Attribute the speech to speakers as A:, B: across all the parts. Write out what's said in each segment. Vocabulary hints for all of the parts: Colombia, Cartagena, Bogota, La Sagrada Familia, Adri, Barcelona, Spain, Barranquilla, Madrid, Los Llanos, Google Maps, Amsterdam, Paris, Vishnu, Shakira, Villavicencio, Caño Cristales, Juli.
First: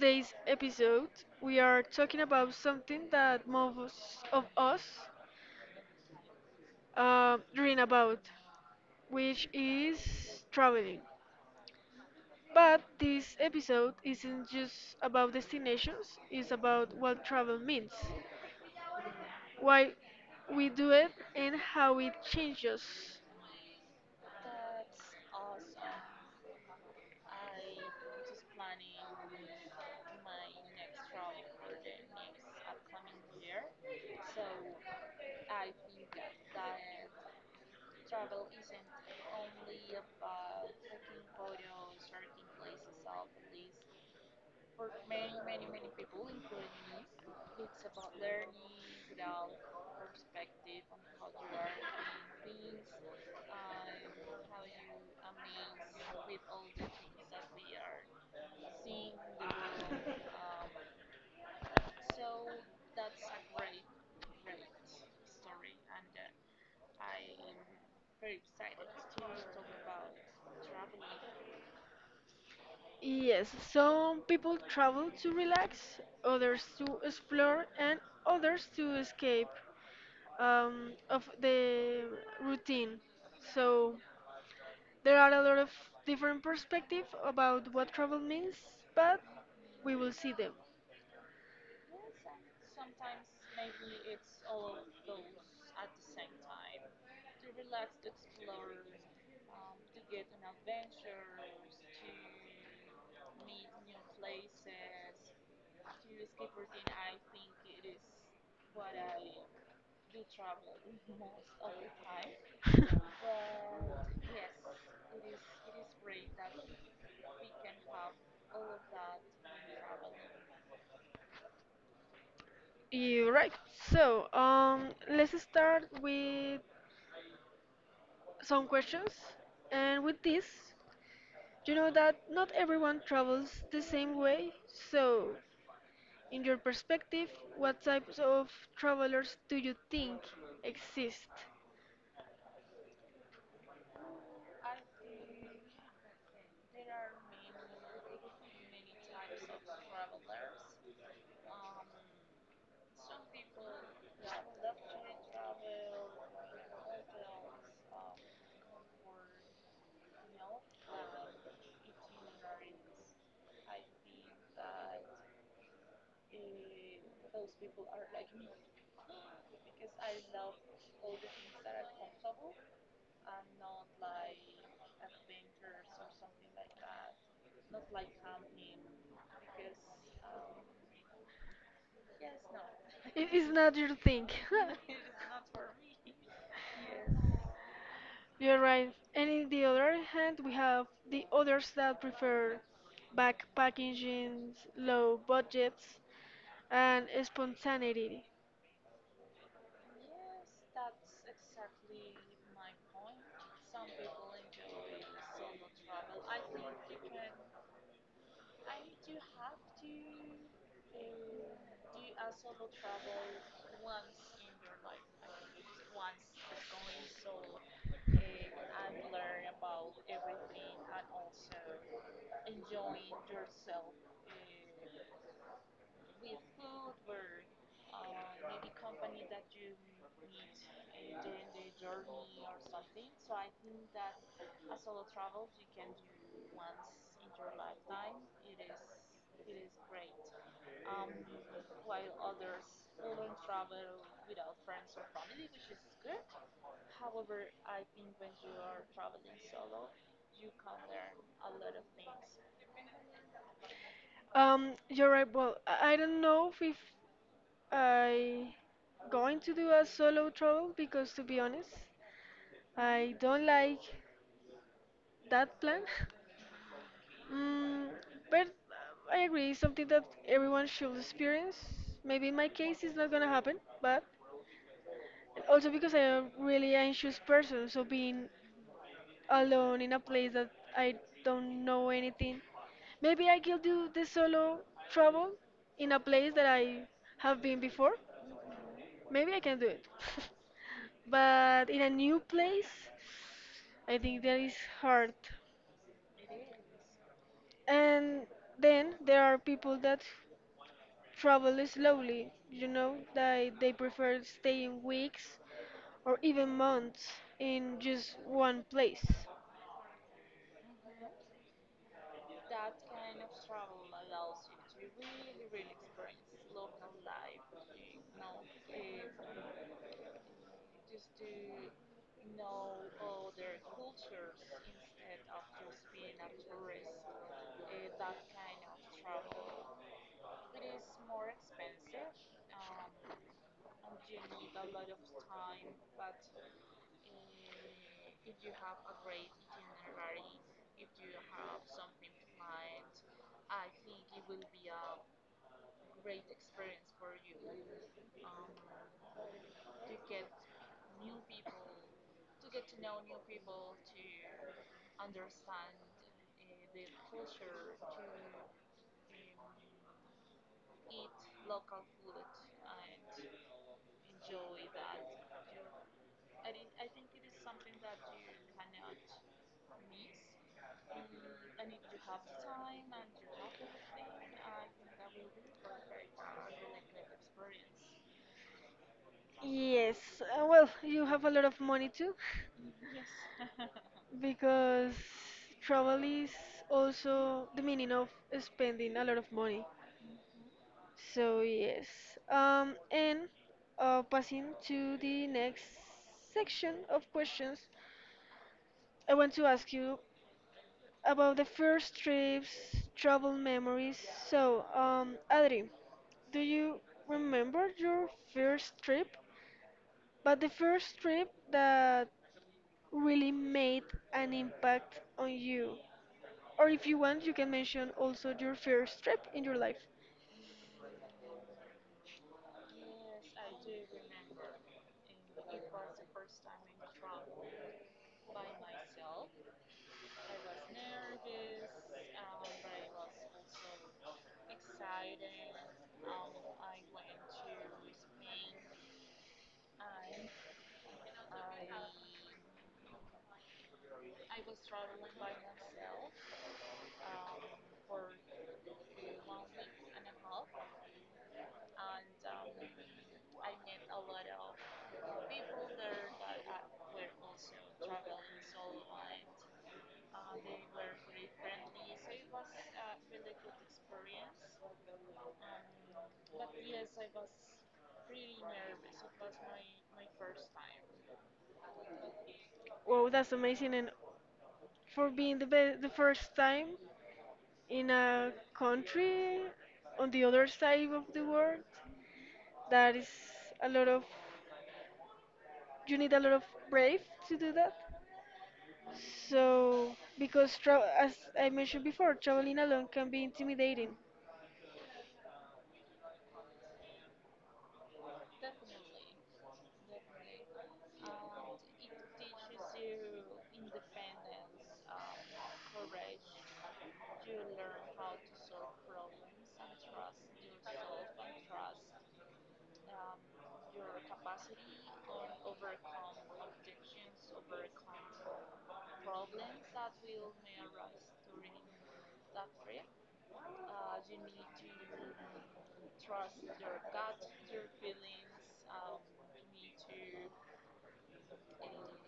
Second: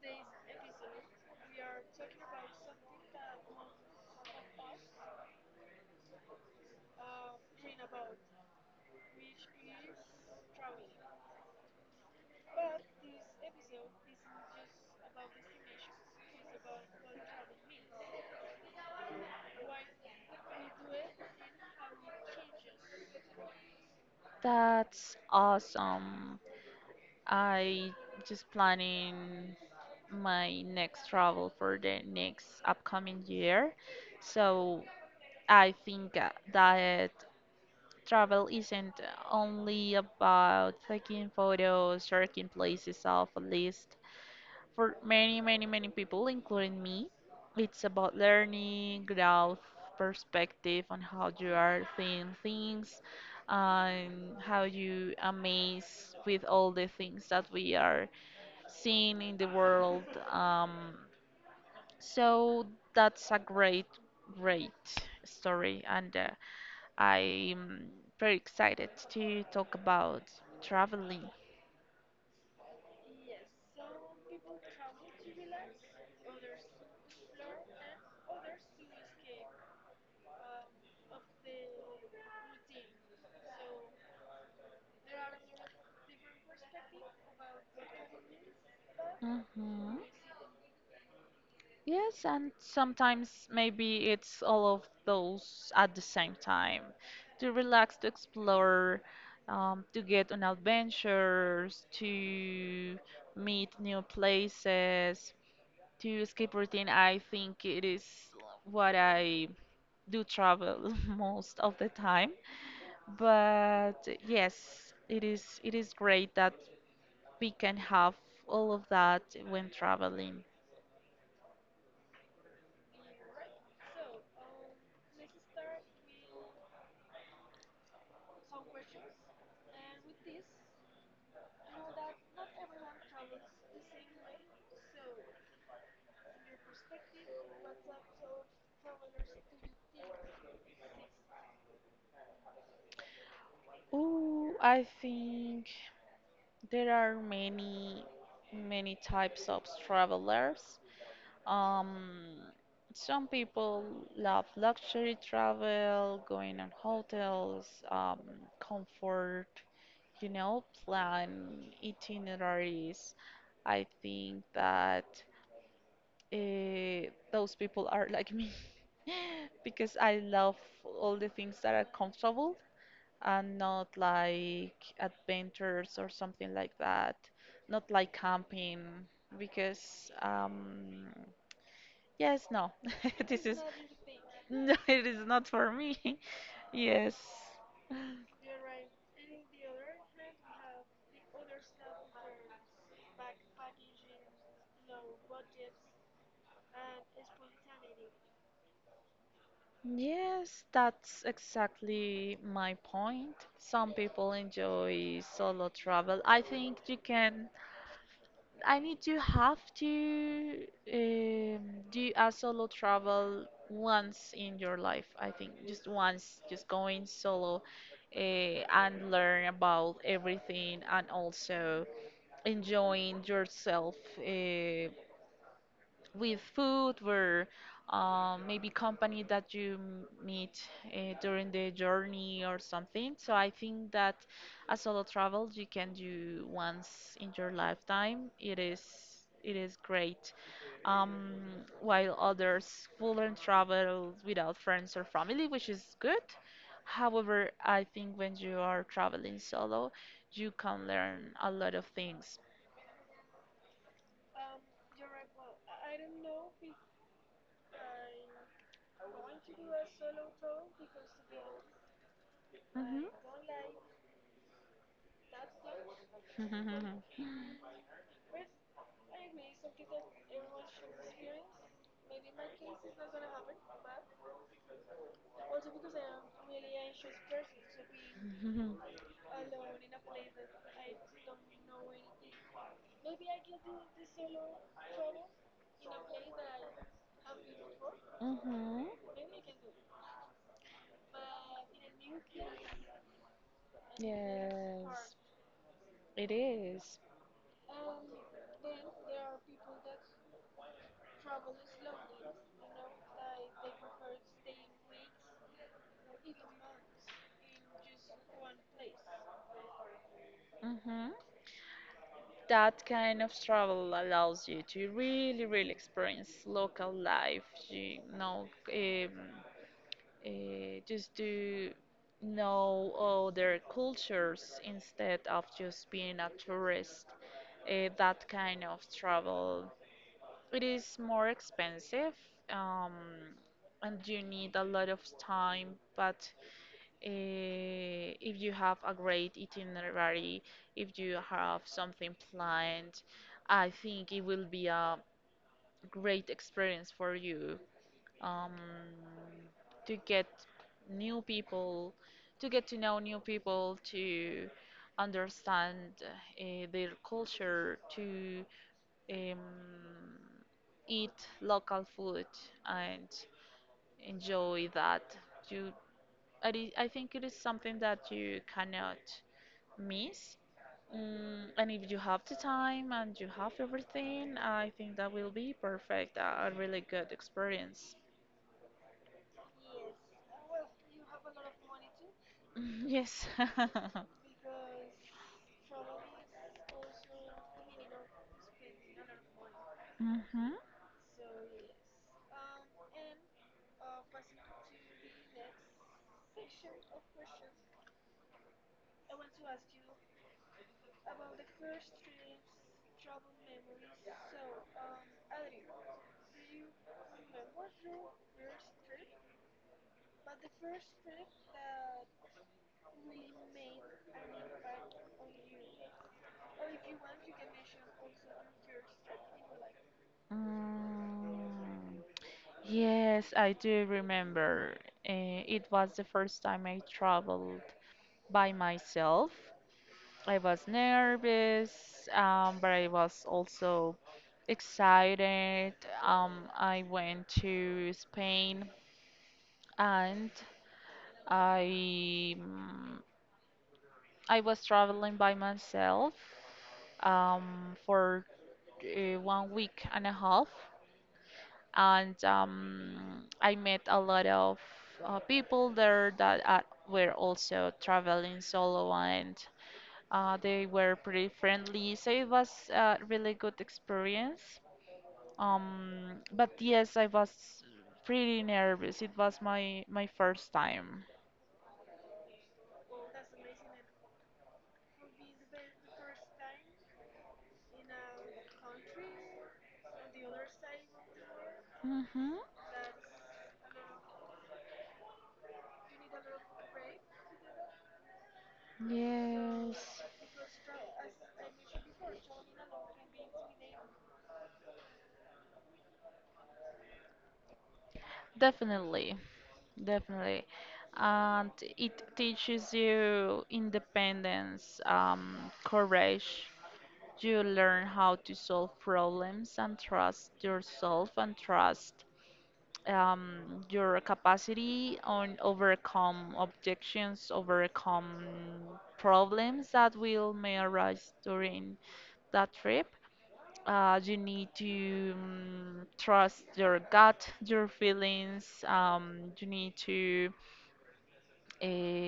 A: today's episode, we are talking about something that most of us dream about, which is traveling. But this episode isn't just about destinations, it's about what travel means, why we do it, and how it changes.
B: That's awesome. I just planning my next travel for the next upcoming year. So I think that travel isn't only about taking photos, checking places off a list. For many, many, many people, including me, it's about learning, growth, perspective on how you are seeing things, and how you amaze with all the things that we are seeing in the world. Um, so that's a great story, and I'm very excited to talk about traveling.
A: Yes, some people travel to relax, others to explore, and others to escape of the routine. So there are a lot of different perspectives about what travel means, but we
B: hmm
A: will see them.
B: Yes, and sometimes maybe it's all of those at the same time. To relax, to explore, to get on adventures, to meet new places, to escape routine. I think it is what I do travel most of the time. But yes, it is great that we can have all of that when traveling.
A: You're right. So let's start with some questions. And with this, you know that not everyone travels the same way, so, in your perspective, what types of travelers do you think exist?
B: Oh, I think. There are many, many types of travelers. Um, some people love luxury travel, going on hotels, comfort, you know, plan itineraries. I think that those people are like me because I love all the things that are comfortable and not like adventures or something like that, not like camping, because yes, no,
A: It
B: this
A: is
B: is
A: not your thing.
B: no, it is not for me. Yes.
A: You're right. And in the other hand, we have the others that prefer backpacking, low budgets, and spontaneity.
B: Yes, that's exactly my point. Some people enjoy solo travel. I think you can I need to have to um, do a solo travel once in your life. I think just once, just going solo and learn about everything and also enjoying yourself uh, with food or maybe company that you meet during the journey or something. So I think that a solo travel you can do once in your lifetime. It is great. Um, while others will and travel without friends or family, which is good. However, I think when you are traveling solo, you can learn a lot of things.
A: You're right. Well, I don't know if I going to do a solo travel because, to be honest,
B: Mhm.
A: I don't like that plan. Mm, but I agree, it's something that everyone should experience. Maybe in my case, it's not gonna happen, but and also because I'm a really anxious person, so being alone in a place that I don't know anything, maybe I can do the solo travel in a place that I have been before.
B: Mhm.
A: Maybe I can do it, but in a new place, I think that is hard.
B: Yes, it is.
A: And then there are people that travel slowly, that they prefer staying weeks or even months in just one place.
B: Hmm. That kind of travel allows you to really, really experience local life. You know, um, just to know other cultures instead of just being a tourist. That kind of travel, it is more expensive, um, and you need a lot of time, but if you have a great itinerary, if you have something planned, I think it will be a great experience for you um, to get new people, to get to know new people, to understand their culture, to um, eat local food and enjoy that. You, I think it is something that you cannot. Miss. Mm, and if you have the time and you have everything, I think that will be perfect. A really good experience.
A: Yes, well, you have a lot of money too,
B: Mm, yes.
A: because travel is also the meaning of spending a lot of money.
B: Mm-hmm.
A: So yes, and passing to the next section of questions, I want to ask you about the first trips, travel memories. So, Adri, do you remember your first trip? But the first trip that really made an impact on you. Or if you want, you can mention also your first trip in your life.
B: Mm. Yes, I do remember. It was the first time I traveled by myself. I was nervous, but I was also excited. I went to Spain and I mm, I was traveling by myself for 1 week and a half, and I met a lot of people there that were also traveling solo, and they were pretty friendly. So it was a really good experience. But yes, I was pretty nervous. It was my first time.
A: Wow, that's amazing. And for being the first time in a country on the other side of the world,
B: Hmm.
A: that is a lot of you need a lot of brave to do that. So,
B: Yes.
A: because as I mentioned before, traveling alone can be intimidating.
B: Definitely, definitely. And it teaches you independence, courage. You learn how to solve problems and trust yourself and trust your capacity on overcome objections, overcome problems that will may arise during that trip. You need to trust your gut, your feelings. You need to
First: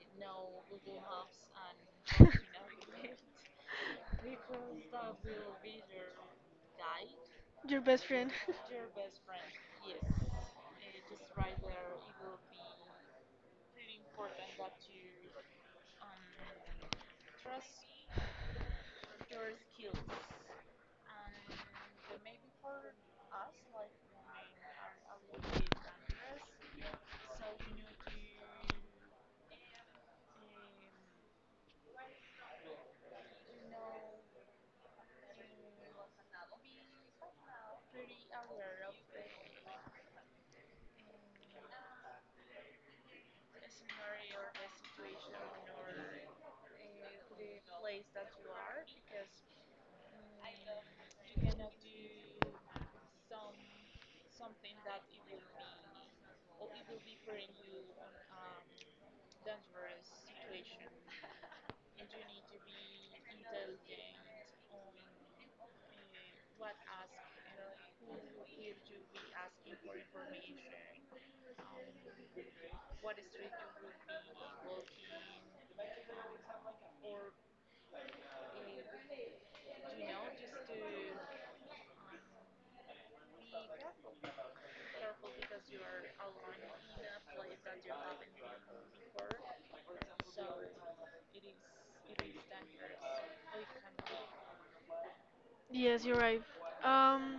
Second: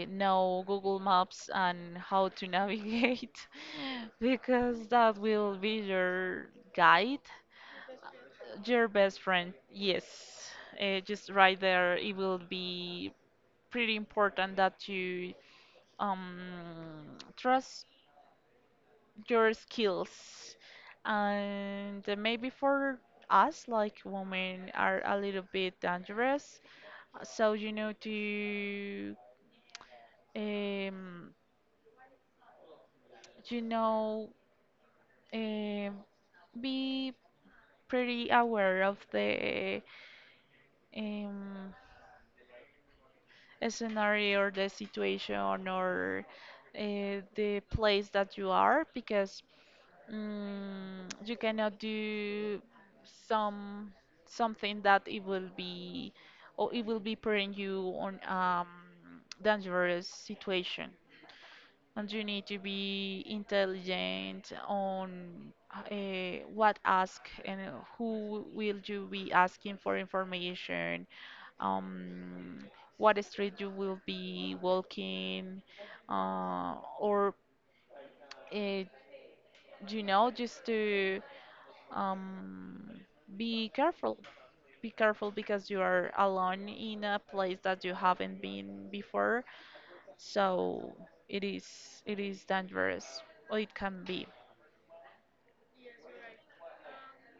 B: know Google Maps and how to navigate because that will be your guide,
A: Your best friend.
B: your best friend. Yes, just right there, it will be pretty important that you um, trust your skills and maybe for us like women are a little bit dangerous so you know to um, you know um, be pretty aware of the um, scenario or the situation or the place that you are because Mm, you cannot do some something that it will be or it will be putting you on dangerous situation and you need to be intelligent on what ask and who will you be asking for information um what street you will be walking or uh, you know just to um, be careful. Be careful because you are alone in a place that you haven't been before, so it is it is dangerous. Or it can be.
A: Yes, you're right. Um,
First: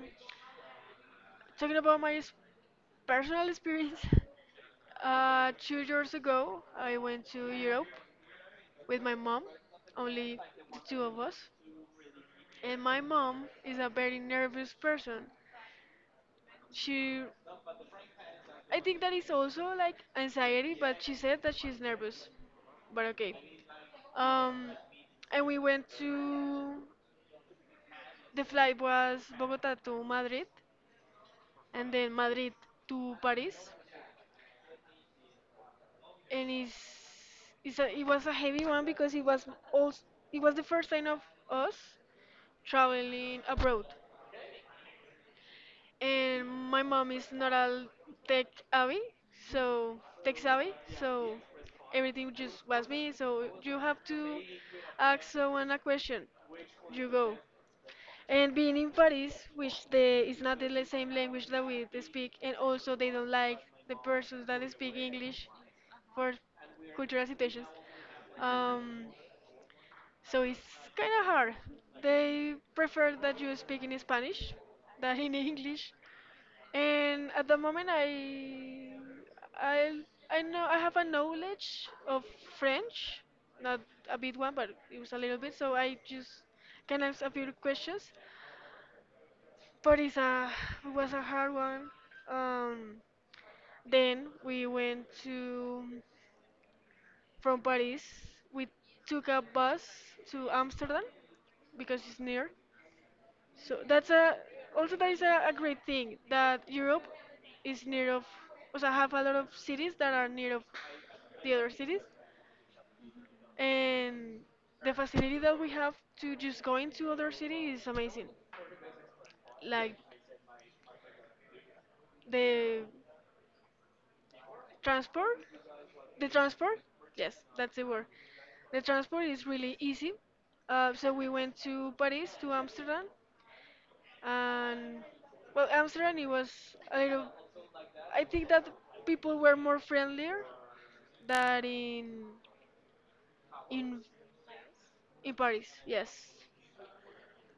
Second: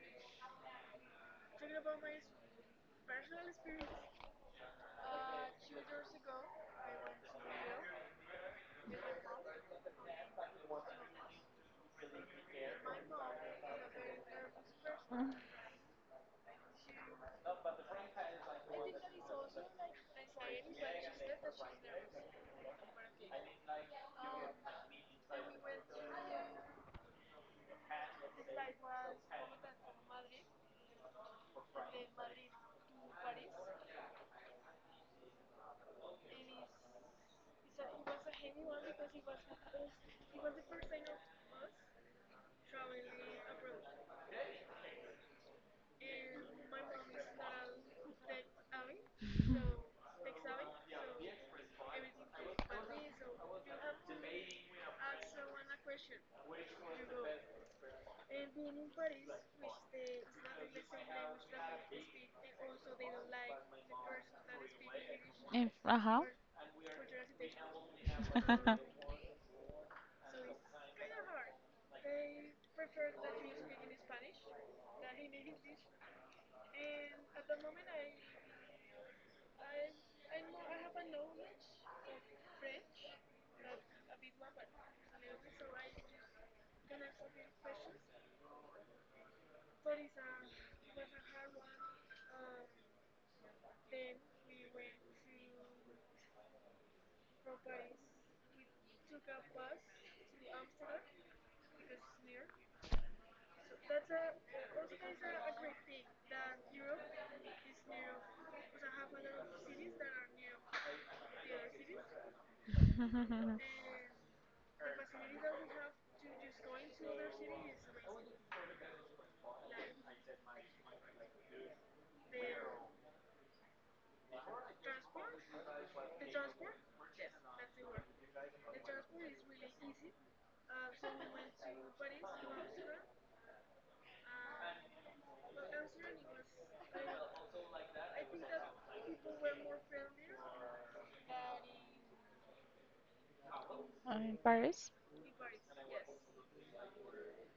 A: Talking about my personal experience, 2 years ago, I went to Europe with my mom, only the two of us. And my mom is a very nervous person.
B: Mm.
A: She I think that is also like anxiety, but she said that she's nervous. But okay. Um, and we went to the flight was Bogota to Madrid, and then Madrid to Paris, and it was a heavy one because also it was the first time of us traveling abroad. And my mom is not a tech savvy, so tech savvy, so everything just was me. So you have to ask someone a question. You go. And being in Paris, which is not the same language that we they speak, and also they don't like the persons that speak English
B: If, uh-huh.
A: for cultural situations. Um, so it's kind of hard. They prefer that you speak in Spanish than in English. And at the moment, I I know I have a knowledge of French, not a big one, but it was a little bit. So I just can ask a few questions, but it was a hard one. Um, then we went to from Paris. We took a bus to Amsterdam because it's near. So that is a great thing that Europe is near of, also have a lot of cities that are near of the other cities, and the facility that we have to just go into other city is amazing. Like the transport the transport, yes, that's the word, the transport is really easy. So we went to Paris to Amsterdam, and well, Amsterdam, it was a little, I think that people were more friendlier than in
B: In Paris?
A: in Paris. Yes.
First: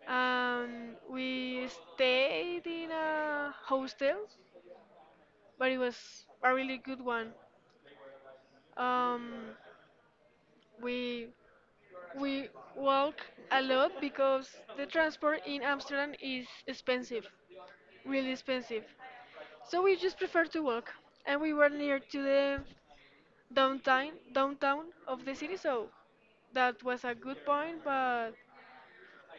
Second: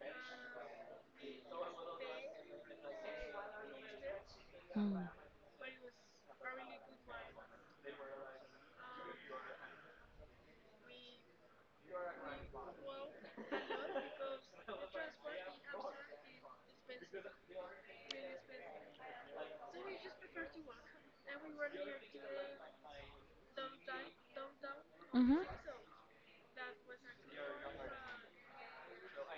A: We stayed in a hostel,
B: Hmm.
A: but it was a really good one. Um, we we walk a lot because the transport in Amsterdam is expensive, really expensive. So we just prefer to walk, and we were near to the downtown of the
B: Hmm.
A: city, so that was a good point, but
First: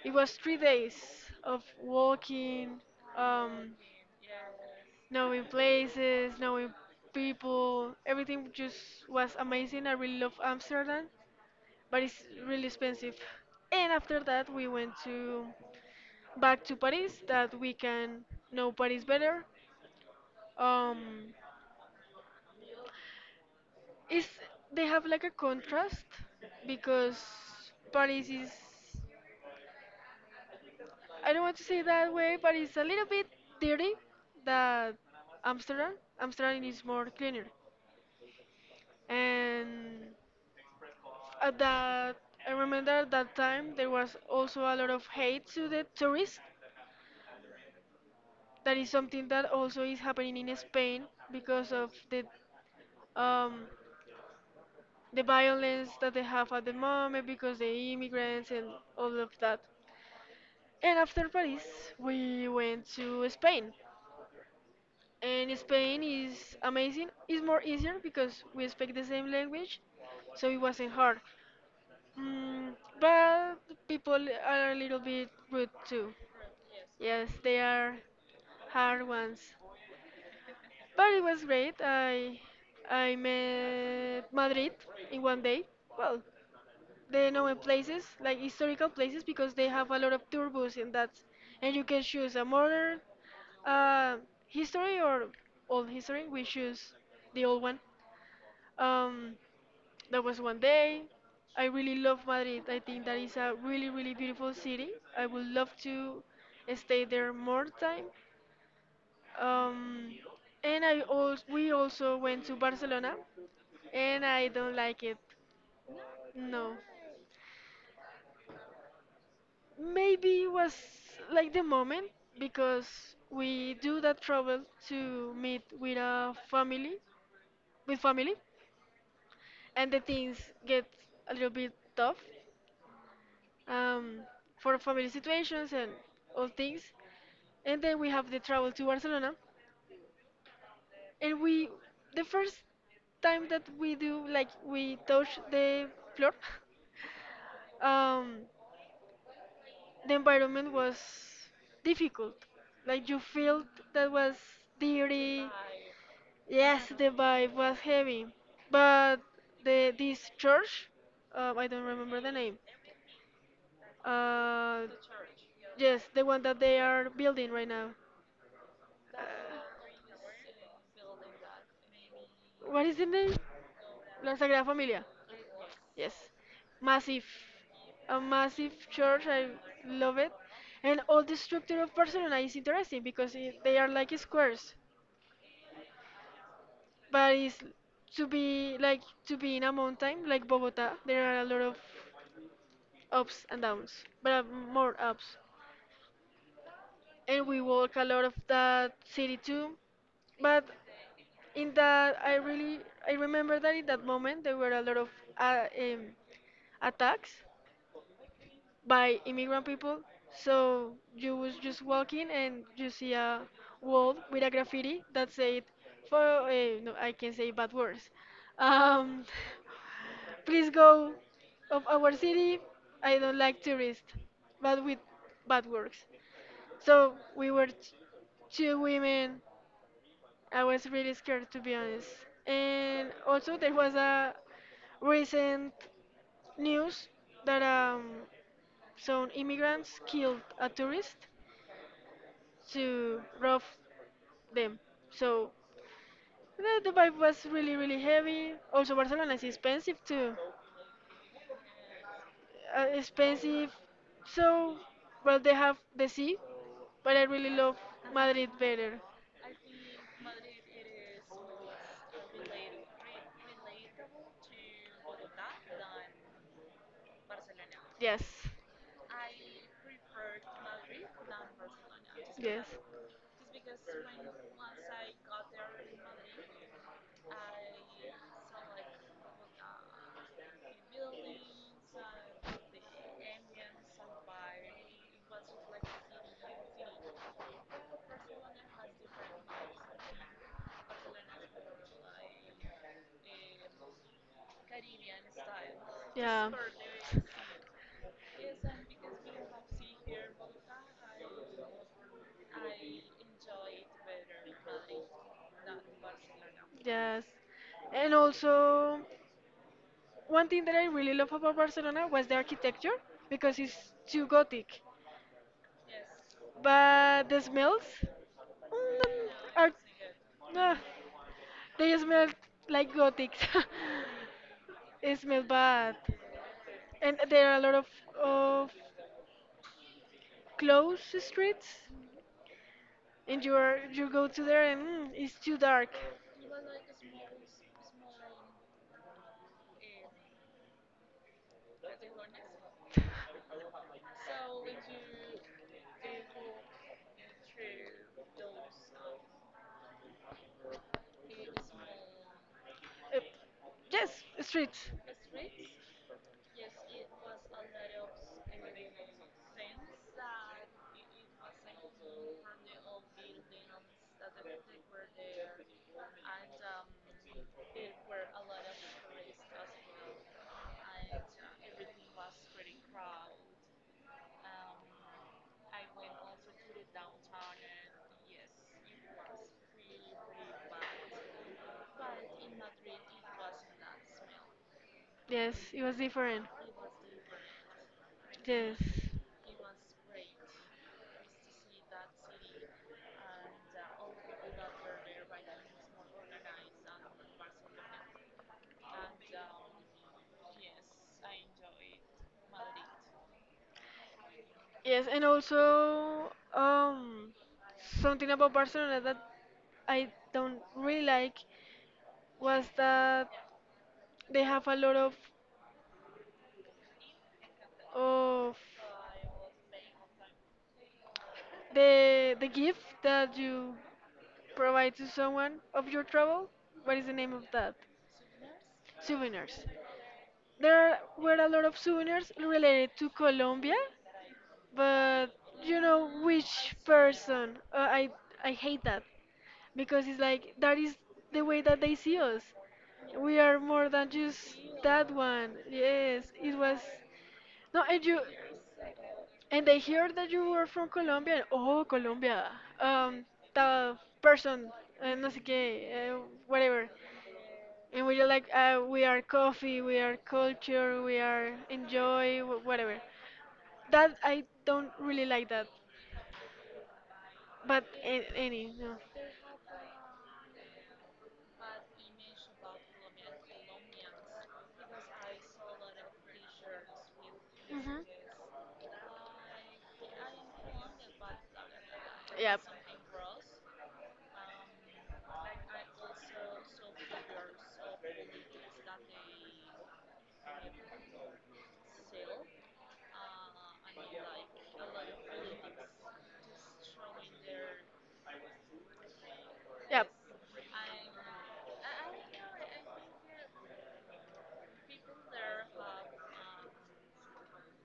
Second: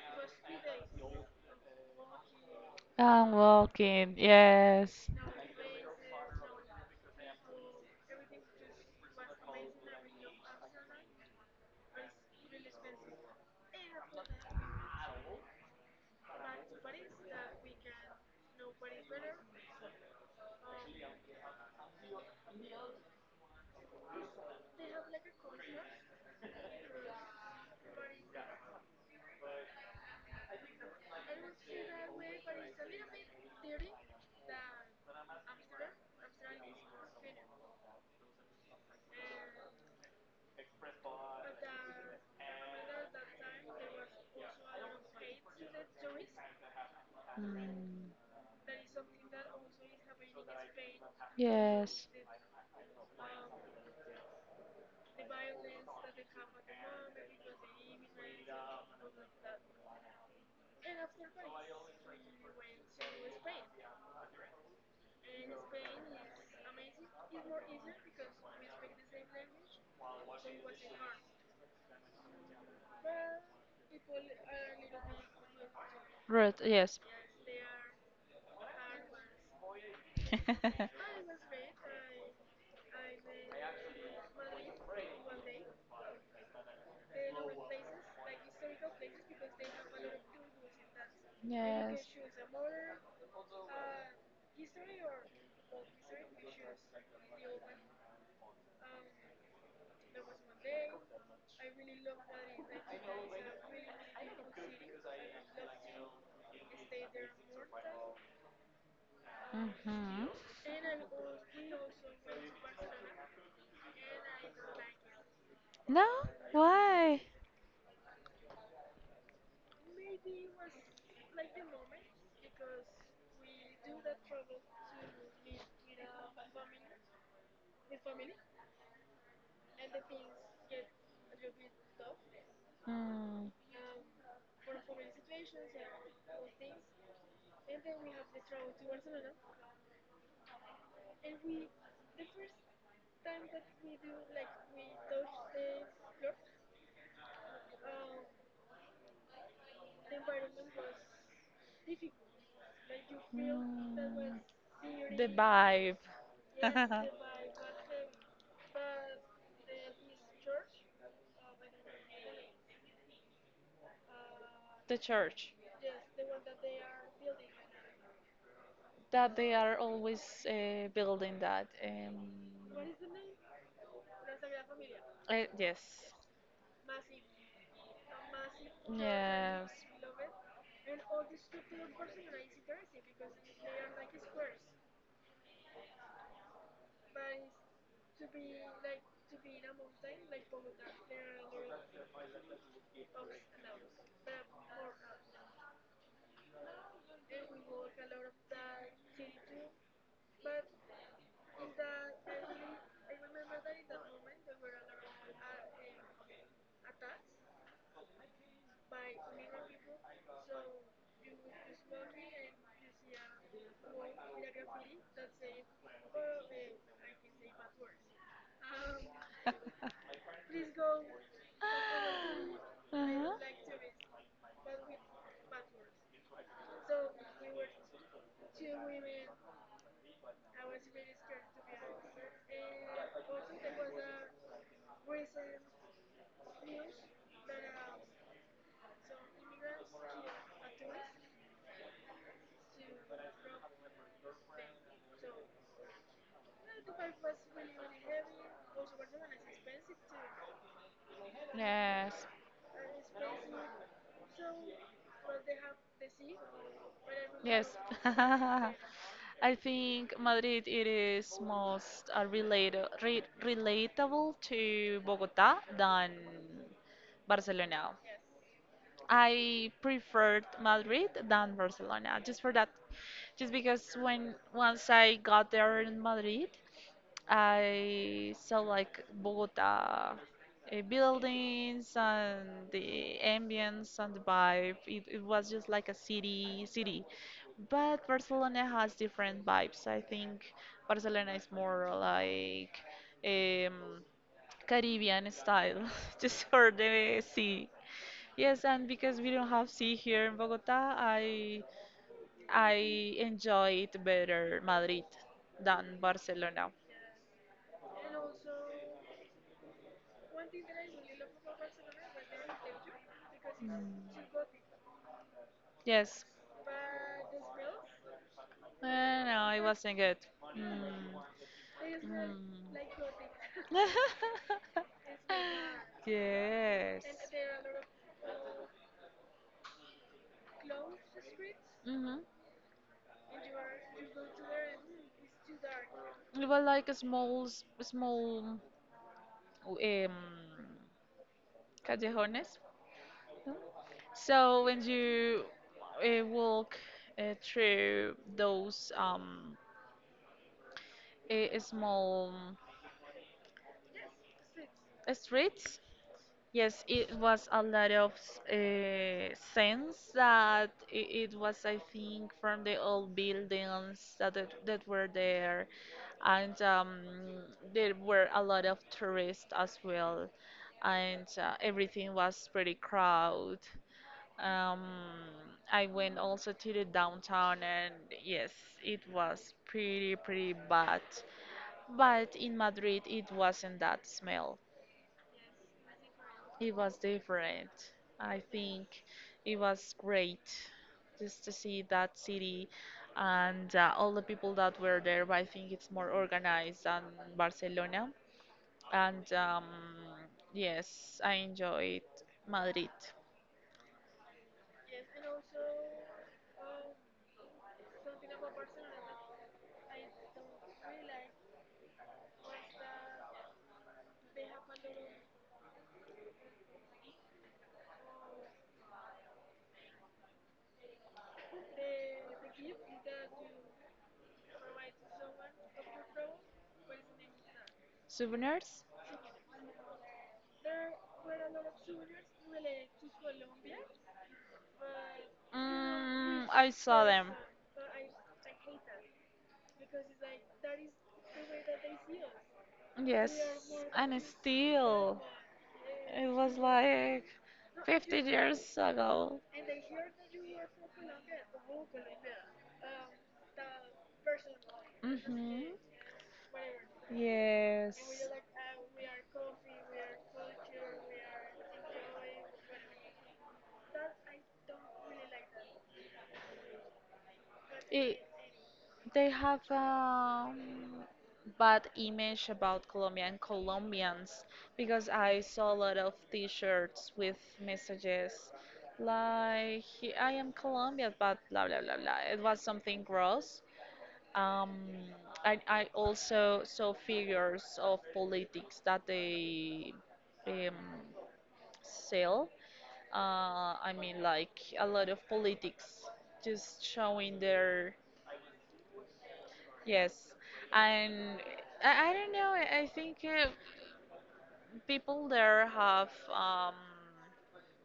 A: it was 3 days of walking,
B: I'm
A: um,
B: walking, yes.
A: knowing places, knowing people, everything just was amazing. I really love Amsterdam, but it's really expensive. And after that, we went to back to Paris, that we can know Paris better. Um, is They have like a contrast because Paris is, I don't want to say it that way, but it's a little bit dirty that Amsterdam. Amsterdam is more cleaner. And at that, I remember at that time there was also a lot of hate to the tourists.
B: Mm.
A: That is something that also is happening in Spain because of
B: Yes.
A: um, the violence that they have at the moment because the immigrants and all of that. And after Paris, we went to Spain. And Spain is amazing. It's more easier because we speak the same language, so it wasn't hard. Mm, but people are a little bit rude too.
B: Right, yes.
A: Yes, they are hard ones. But it was great. I met Madrid in one day. Well, they know in places, like historical places, because they have a lot of tour buses in that, and you
B: Yes.
A: can choose a modern uh, history or old history. We choose the old one. Um, that was one day. I really love Madrid. I think that is a really, really beautiful city. I would love to stay there more time. Um,
B: Mm-hmm.
A: and I also we also went to Barcelona, and I don't like it.
B: No?
A: No.
B: Why?
A: Maybe it was like the moment because we do that travel to meet with a family, with family, and the things get a little bit tough,
B: Mm.
A: um, for family situations and all things. And then we have the travel to Barcelona, and we the first time that we do, like, we touch the floor. um the environment was difficult. Like, you felt that was
B: Mm. The
A: dirty.
B: vibe,
A: Yes, the vibe was heavy. But the this church, I don't remember the name. Uh,
B: the church,
A: yes, the one that they are building right now. Uh,
B: that they are always building that.
A: what is the name? La Sagrada Familia.
B: Yes.
A: Yes, massive, a massive church. I
B: Yes.
A: love it, and all the structure of Barcelona is interesting because, they are like squares, but it's to be like to be in a mountain like Bogota. There are a lot of ups and downs, but more ups, and we walk a lot of that city too. But in that, I remember that in that moment there were a lot of uh, um, attacks by immigrant people. So you was just walking and you see a wall with a graffiti that said, "For no, I can say bad words. Um, please go of our city. I
B: Uh-huh.
A: don't like tourists," but with bad words. So we were two women. I was really scared, to be honest. And also there was a recent news that some immigrants killed a tourist to rob them. So the vibe was really, really heavy. Also, Barcelona is expensive too.
B: Yes.
A: Expensive. So, well, they have the sea, but I really
B: Yes.
A: love Madrid better.
B: I think Madrid it is most relata- re relatable to Bogota than Barcelona.
A: Yes.
B: I preferred Madrid than Barcelona just for
A: Yes.
B: that. Just because when once I got there in Madrid, I saw like Bogota buildings and the ambience and the vibe. It was just like a city city. But Barcelona has different vibes. I think Barcelona is more like um, Caribbean style, just for the sea. Yes, and because we don't have sea here in Bogota, I enjoy it better Madrid than Barcelona.
A: Yes. And also, one thing that I really love about Barcelona was the architecture because it's too gothic.
B: Yes.
A: But the smells,
B: Uh, no, it
A: are.
B: wasn't good.
A: ah,
B: Mm.
A: they smell like gothic.
B: Mm.
A: It smells bad.
B: Yes.
A: And there are a lot of closed streets,
B: Mhm.
A: and you go to there and, it's too dark.
B: It was like a small um, callejones. No? So when you walk through those small
A: Uh, yes, streets.
B: streets, yes, it was a lot of sense that it was, I think, from the old buildings that that were there, and there were a lot of tourists as well, and everything was pretty crowded. Um, I went also to the downtown, and yes, it was pretty pretty bad. But in Madrid, it wasn't that smell.
A: Yes, it was different.
B: It was different. I
A: Yes,
B: think it was great just to see that city and all the people that were there. But I think it's more organized than Barcelona. And yes, I enjoyed Madrid.
A: yes, and also, something about Barcelona that I don't really like was that they have a lot of of the gift that you provide to someone of your travel. What is the name of that?
B: Souvenirs?
A: Souvenirs. There were a lot of souvenirs related to Colombia, but you know
B: Mm, I
A: which
B: saw them.
A: person, I hate that because it's like that is the way that they see us.
B: Yes,
A: We are more than
B: and
A: just that
B: still,
A: one.
B: it
A: Yes, it
B: was
A: was.
B: like
A: No. And
B: 50
A: you,
B: years ago.
A: and they hear that you were from Colombia, and, oh, Colombia, um the person, no sé
B: Hmm.
A: qué, whatever. And we're
B: Yes.
A: like, we are coffee, we are culture, we are enjoy, whatever. That I don't really like that. But
B: It,
A: any, no.
B: they have bad image about Colombia and Colombians because I saw a lot of T-shirts with
A: Hmm.
B: messages like "I am Colombian," but blah blah blah blah. It was
A: Yep.
B: something gross. Um, I also saw figures of politics that they um, sale. I mean, like a lot of politics just showing their
A: Yep.
B: yes, and I don't know. I think people there have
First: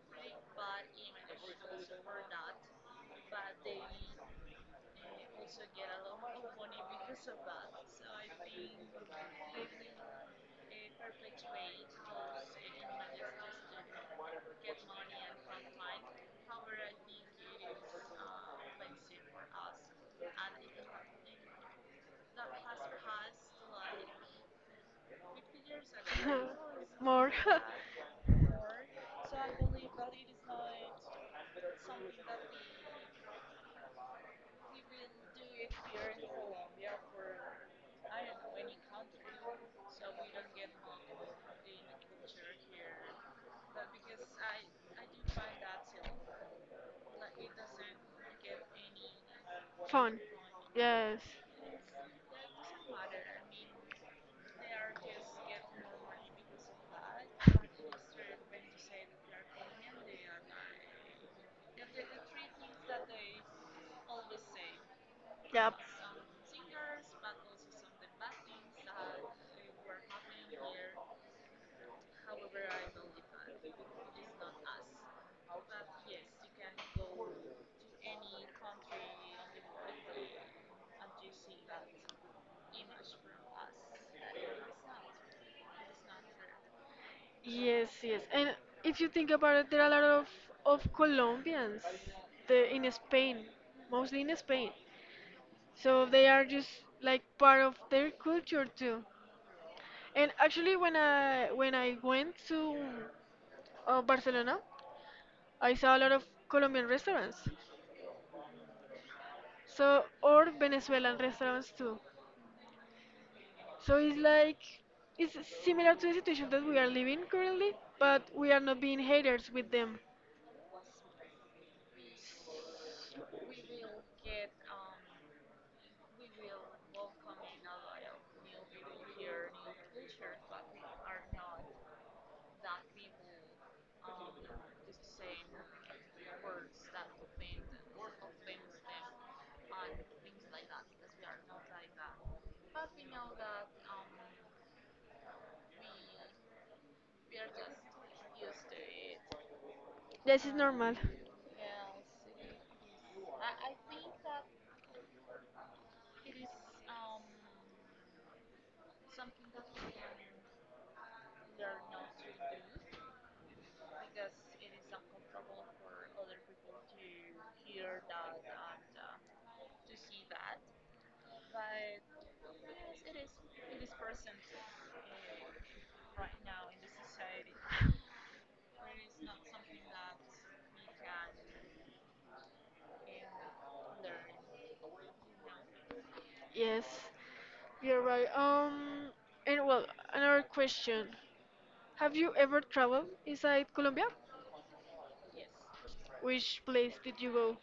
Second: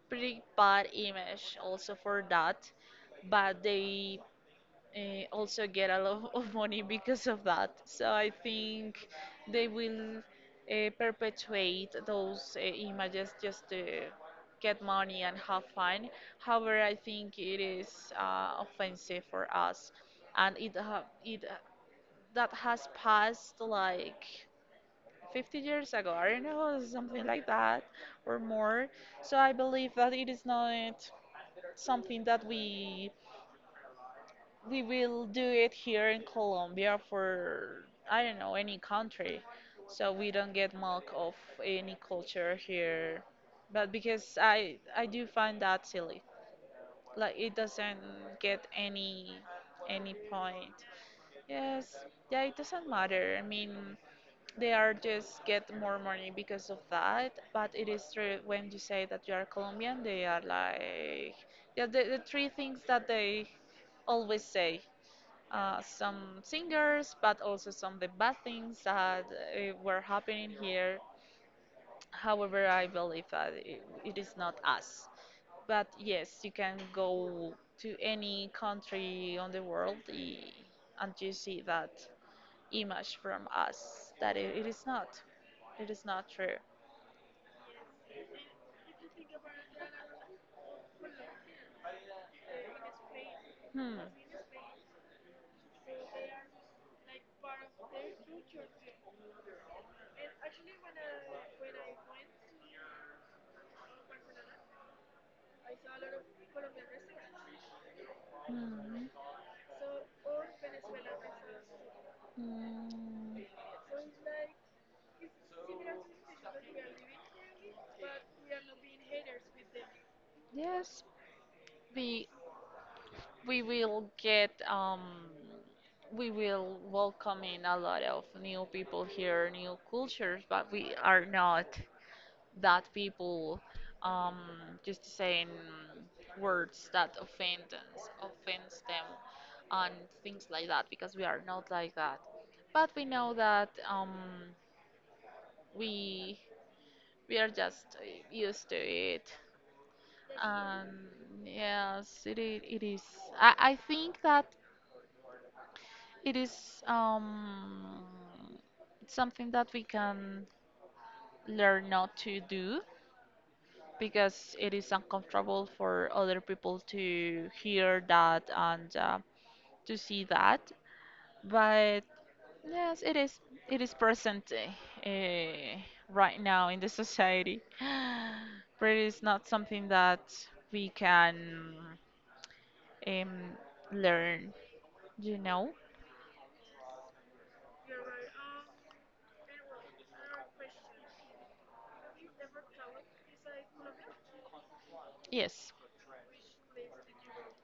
B: pretty bad image also for that, but they also get a lot of money because of that. So I think they will perpetuate those images just to get money and have fun. However, I think it is offensive for us, and it ha it that has passed like 50 years ago. I don't know, something
A: More
B: like that or more. So I believe that it is not something that we will do it here in Colombia for I don't know any country, so we don't get mock of any culture here. But because I do find that silly, like it doesn't get any
A: fun.
B: point.
A: Yes.
B: Yes, yeah, it doesn't matter. I mean, they are just get more money because of that. But it is true when you say that you are Colombian, they are like yeah, the three things that they always say
A: Yep.
B: some singers, but also some the bad things that were happening here. However, I believe that it is not us. But yes, you can go to any country on the world and you see that image from us that it is not. It is not true.
A: Yes, yes. And if you think about it, there are a lot of Colombians, in Spain,
B: Hmm.
A: mostly in Spain. So they are just like part of their culture too. And actually, when I went to Barcelona, I saw a lot of Colombian restaurants.
B: Hmm.
A: So or Venezuelan restaurants too.
B: Hmm.
A: So it's similar to the situation that we are living currently, but we are not being haters with them.
B: Yes, be we will get we will welcome in a lot of new people here, new cultures, but we are not that people um, just saying words that offend offends them and things like that because we are not like that. But we know that we we are just used to it.
A: This is normal.
B: Um, yes, it is. I think that It is something that we can learn not to do because it is uncomfortable for other people to hear that and to see that. But yes, it is present right now in the society, but it is not something that we can um, learn. You know?
A: Yes. You're right. And well, another question. Have you ever traveled inside Colombia?
B: Yes.
A: Which place did you go?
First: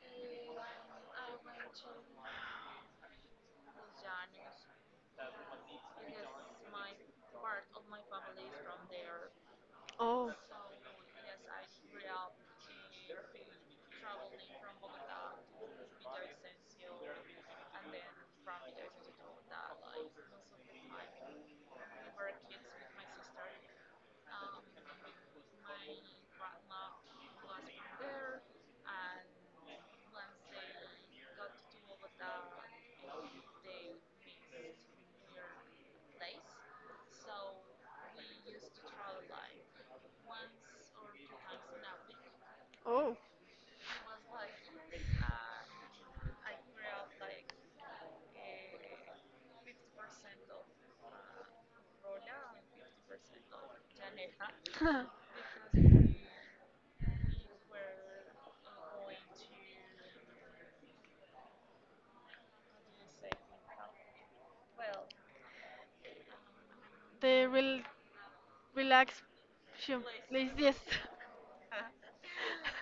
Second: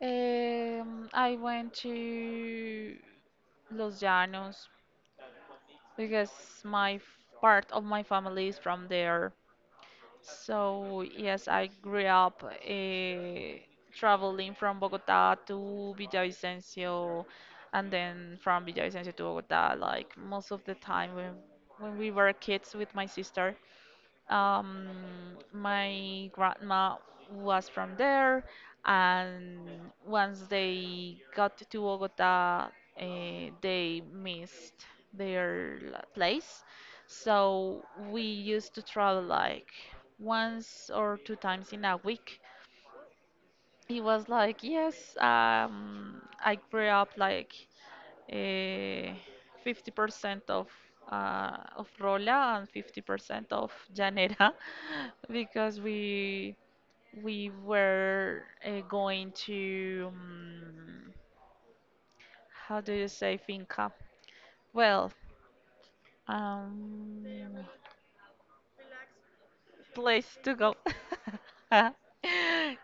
B: I went to Los Llanos because my f- part of my family is from there.
A: Oh,
B: So yes, I grew up traveling from Bogota to Villavicencio, and then from Villavicencio to Bogota. Like most of the time when we were kids with my sister, um, my grandma was from there, and once they got to Bogota, they missed their place. So we used to travel like once or two times in a week.
A: oh.
B: He was like, "Yes, I grew up like uh, 50% of of Rola and 50% of Janera" because we were going to how do you say finca? Well, um,
A: The relaxation
B: place
A: place,
B: to go.
A: yes. Yes,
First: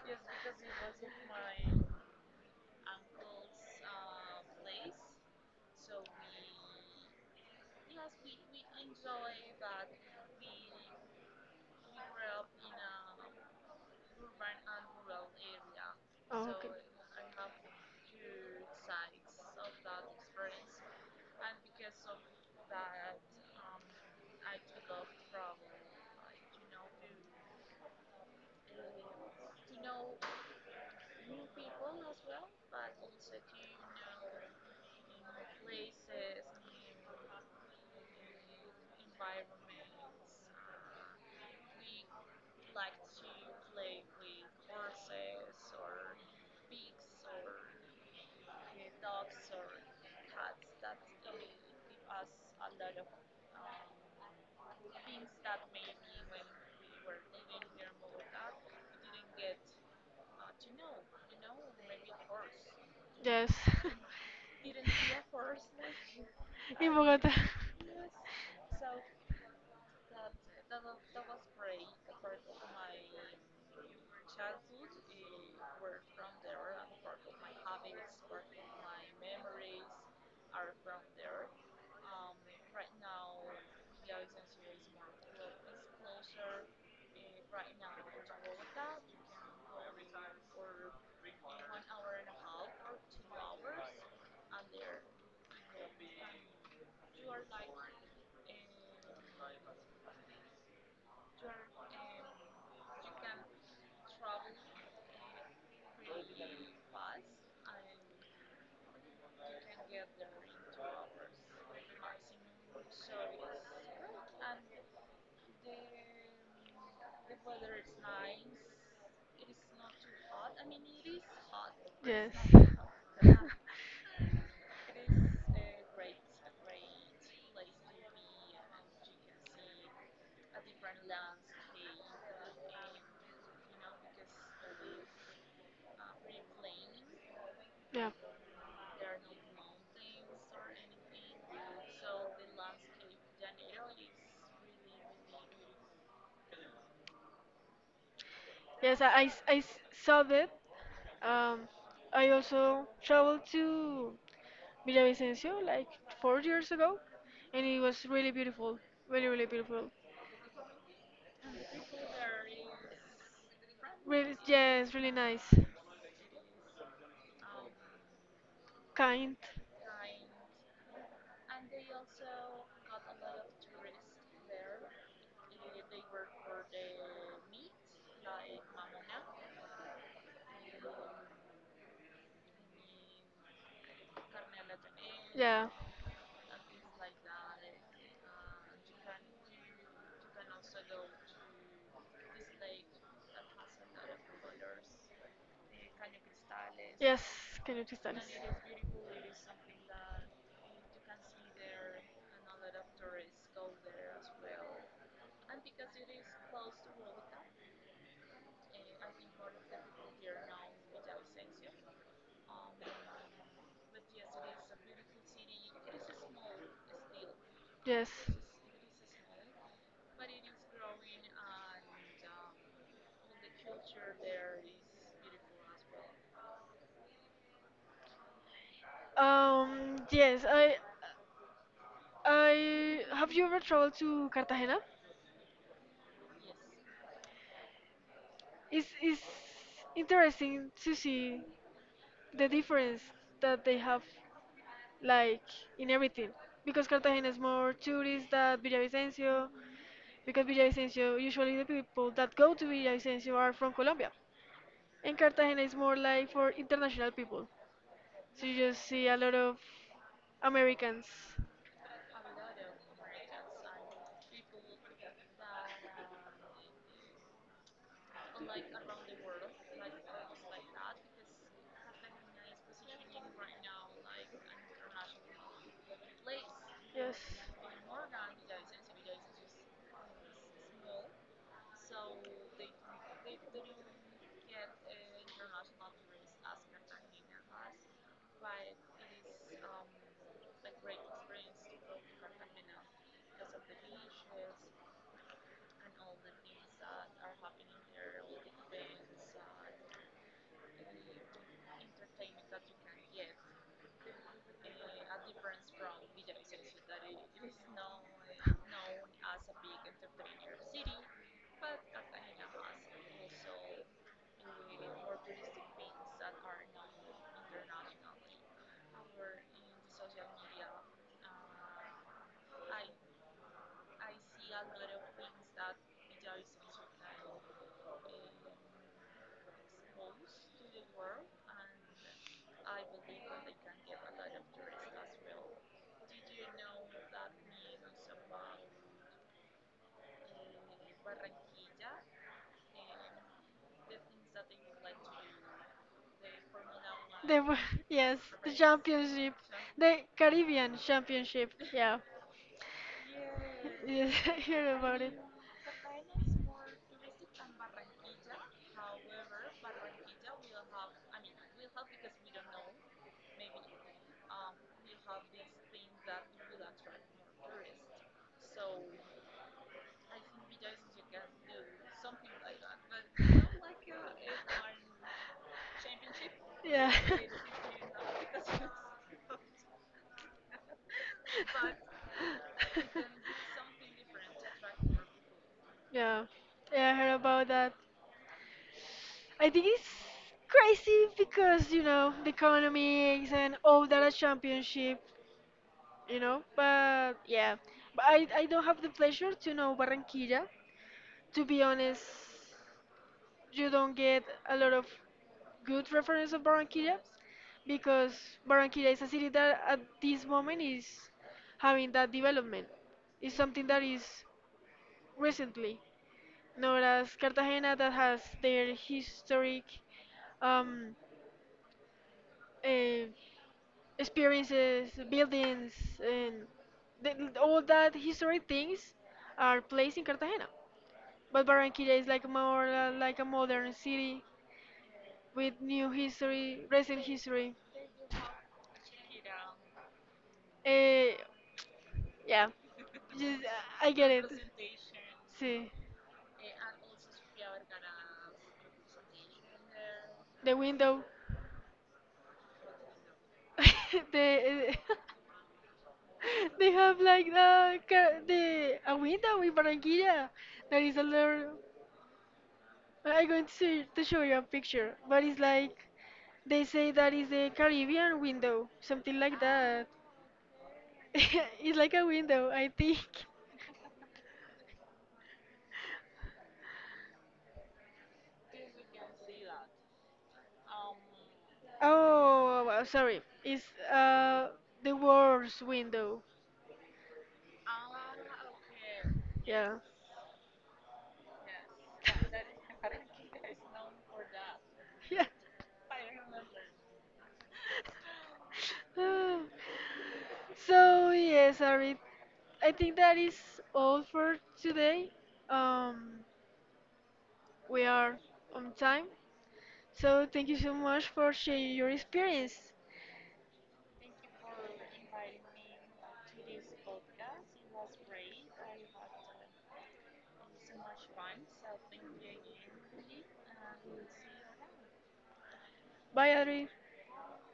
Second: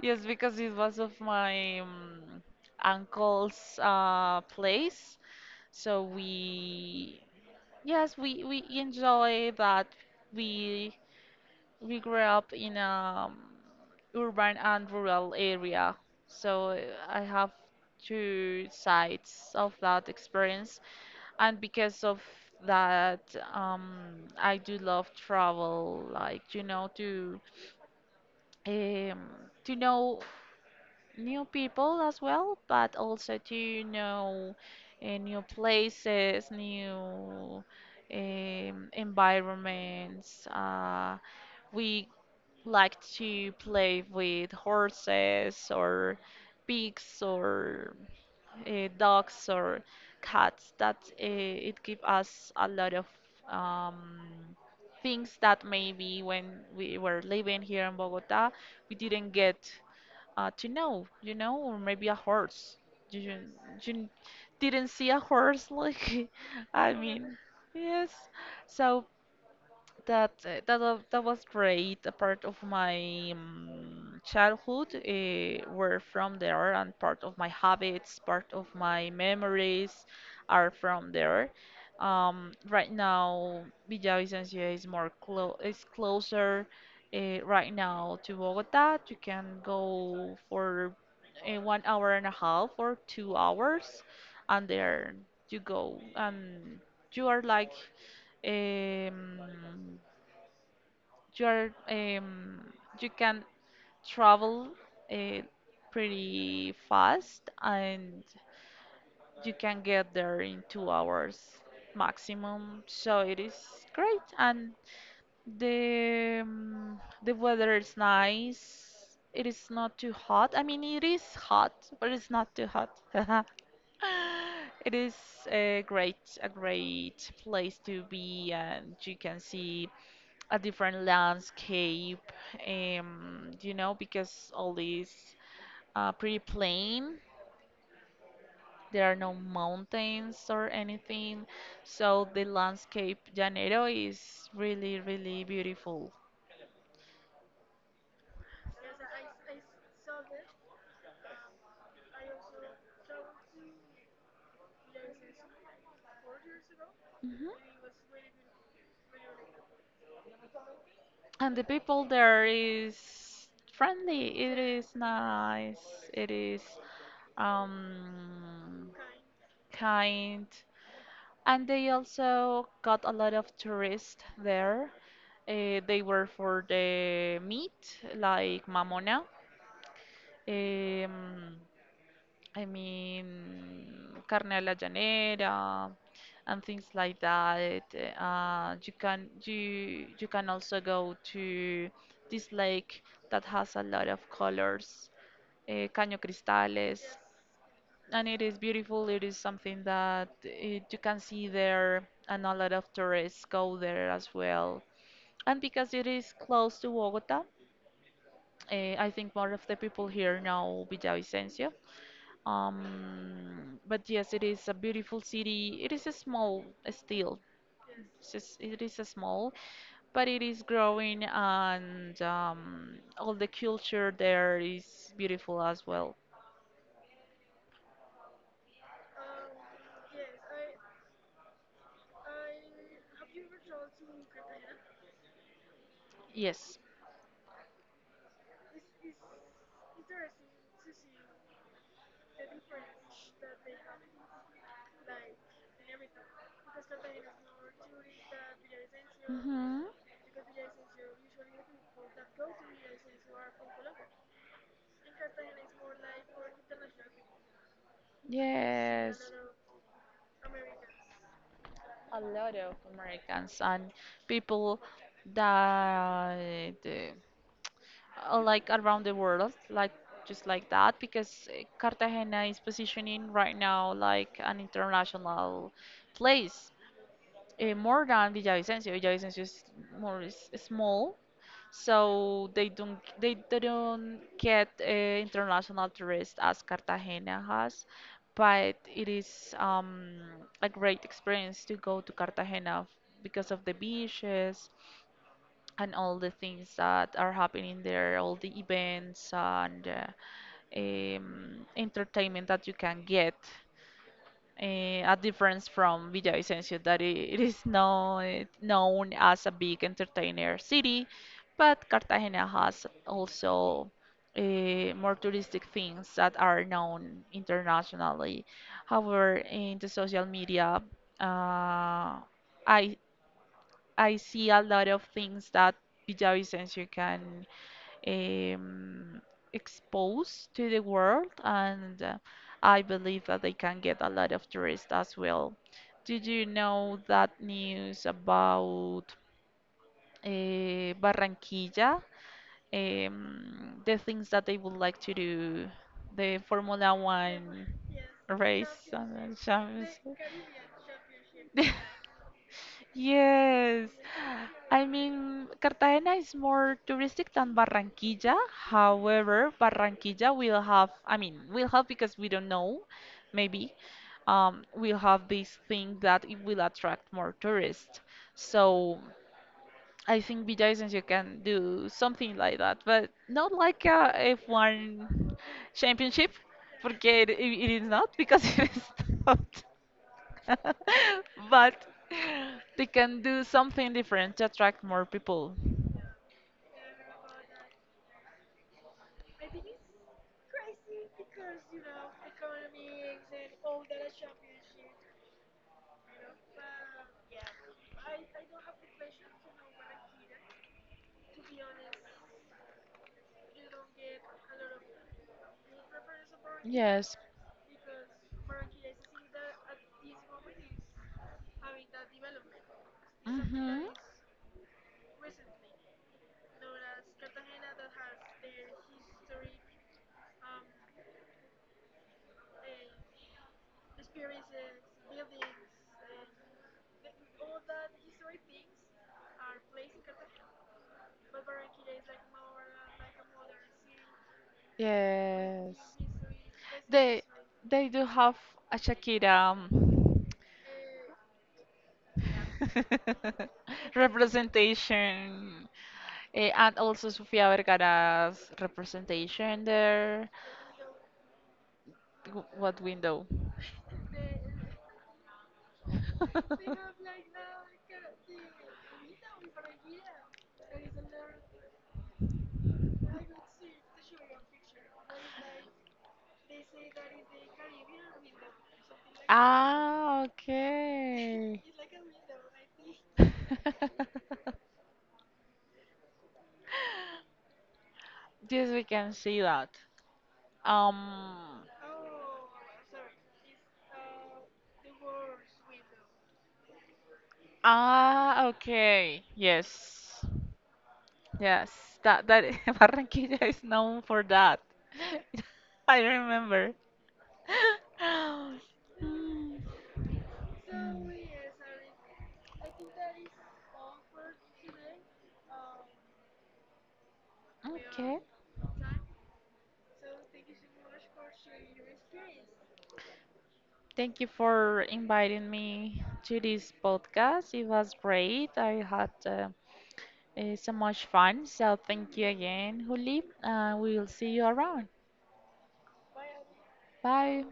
B: Yes, because it was of my uncle's place, so we, yes, we enjoy that. we we grew up in a urban and rural area,
A: oh, okay.
B: so I have two sides of that experience, and because of that, I do love travel, like um, to know new people as well, but also to know new places, new environments. We like to play with horses or pigs or dogs or cats. That it gives us a lot of um, things that maybe when we were living here in Bogota, we didn't get to know, or maybe a horse. You, you
A: Yes,
B: you didn't see a horse, like,
A: in
B: I
A: Bogota.
B: mean, yes. So that was great. A part of my childhood were from there, and part of my habits, part of my memories are from there. Right now, Villavicencio is more clo is closer right now to Bogota. You can go for 1 hour and a half or 2 hours, and there you go, and you are like um, you are you can travel uh, pretty fast, and you can get there in 2 hours maximum, so it is great. And the weather is nice. It is not too hot, I mean, it is hot, but it's
A: Yes.
B: not too hot. It is a great place to be, and you can see a different landscape, you know, because all is pretty plain.
A: Yeah.
B: There are no mountains or anything. So the landscape Janeiro is really, really beautiful.
A: Yes, I saw that. Um, I also traveled to Villavicencio like 4 years ago, and it
B: Hmm.
A: was really beautiful. Really, really beautiful.
B: And the people there is friendly.
A: Really,
B: It
A: yes,
B: is
A: really nice.
B: nice. It is um,
A: Kind.
B: kind. And they also got a lot of tourists there. Eh, they were for the meat, like mamona. Um, I mean, carne a la llanera
A: Yeah.
B: and things like that. You can also go to this lake that has a lot of colors, Caño Cristales.
A: Yes, can you please tell us?
B: And it is beautiful. It is something that, it, you can see there, and a lot of tourists go there as well. And because it is close to Bogota, eh, I think more of the people here know Villavicencio. But yes, it is a beautiful city. It is a small still.
A: Yes.
B: It is a small, but it is growing, and all the culture there is beautiful as well.
A: Yes. I. I. Have you ever traveled to Cartagena?
B: Yes.
A: It's interesting to see the difference that they have, like in everything, because Cartagena is more tourist than Villavicencio,
B: Hmm.
A: because Villavicencio usually the people that go to Villavicencio are from Colombia. And Cartagena is more like for international people. So you just see a
B: Yes,
A: lot of Americans.
B: a lot of Americans and people that like around the world, like just like that, because Cartagena is positioning right now like an international place,
A: Yes.
B: more than Villavicencio. Villavicencio is more is small, so they don't get international tourists as Cartagena has, but it is a great experience to go to Cartagena because of the beaches and all the things that are happening there, all the events and entertainment that you can get, eh, a difference from Villavicencio, that I it is known, known as a big entertainer city, but Cartagena has also, eh, more touristic things that are known internationally. However, in the social media, uh, I I see a lot of things that Villavicencio can um, exposed to the world, and I believe that they can get a lot of tourists as well. Did you know that news about Barranquilla? The things that they would like to do, the Formula
A: The wo-
B: One
A: yes, the
B: race
A: championship,
B: and the
A: the
B: Champions.
A: Caribbean championship. Yeah.
B: Yes.
A: Yes, I heard
B: I
A: about it.
B: mean, Cartagena is more touristic than Barranquilla. However, Barranquilla will have, I mean, will have, because we don't know, maybe, will have this thing that it will attract more tourists. So I think BJS you can do something like that, but not like a F1 championship,
A: Yeah.
B: porque it is not, because it is not. But they can do something different to attract more people.
A: yeah. Yeah, I heard about that. I think it's crazy because you know the economics and all that a championship. But yeah, but I don't have the pleasure to know Barranquilla. To be honest, you don't get a lot of good reference of Barranquilla
B: Yes.
A: because Barranquilla is a city that at this moment is having that development. It's something that
B: Mhm.
A: is recently, nor as Cartagena that has their historic, um, uh, experiences, buildings, and th- all that historic things are placed in Cartagena. But Barranquilla is like more like a modern city with
B: Yes.
A: new history, recent
B: They
A: history.
B: they do have a Shakira,
A: Eh, yeah, just, I get it.
B: representation.
A: See,
B: Eh, and also Sofia Vergara's representation there.
A: the window,
B: W- What window?
A: the eh, they have like the ca- the a window in Barranquilla that is a little. I'm going to show you a picture, but it's like they say that is the Caribbean window, something like that.
B: Ah, okay.
A: It's like a window, I think.
B: Yes, we can see that. Um.
A: Oh, wow, sorry, it's uh the worst window.
B: Ah, okay.
A: Yeah,
B: Yes. Yes. That Barranquilla is known for that.
A: yeah.
B: I remember.
A: Ah.
B: Mm.
A: So yes, Arit, I think that is all for today. Um, We are
B: Okay.
A: on time. So thank you so much for sharing your experience.
B: Thank you for inviting me to this podcast. It was great. I had so much fun. So thank you again, Juli. We'll see you around.
A: Bye, Adri.
B: Bye.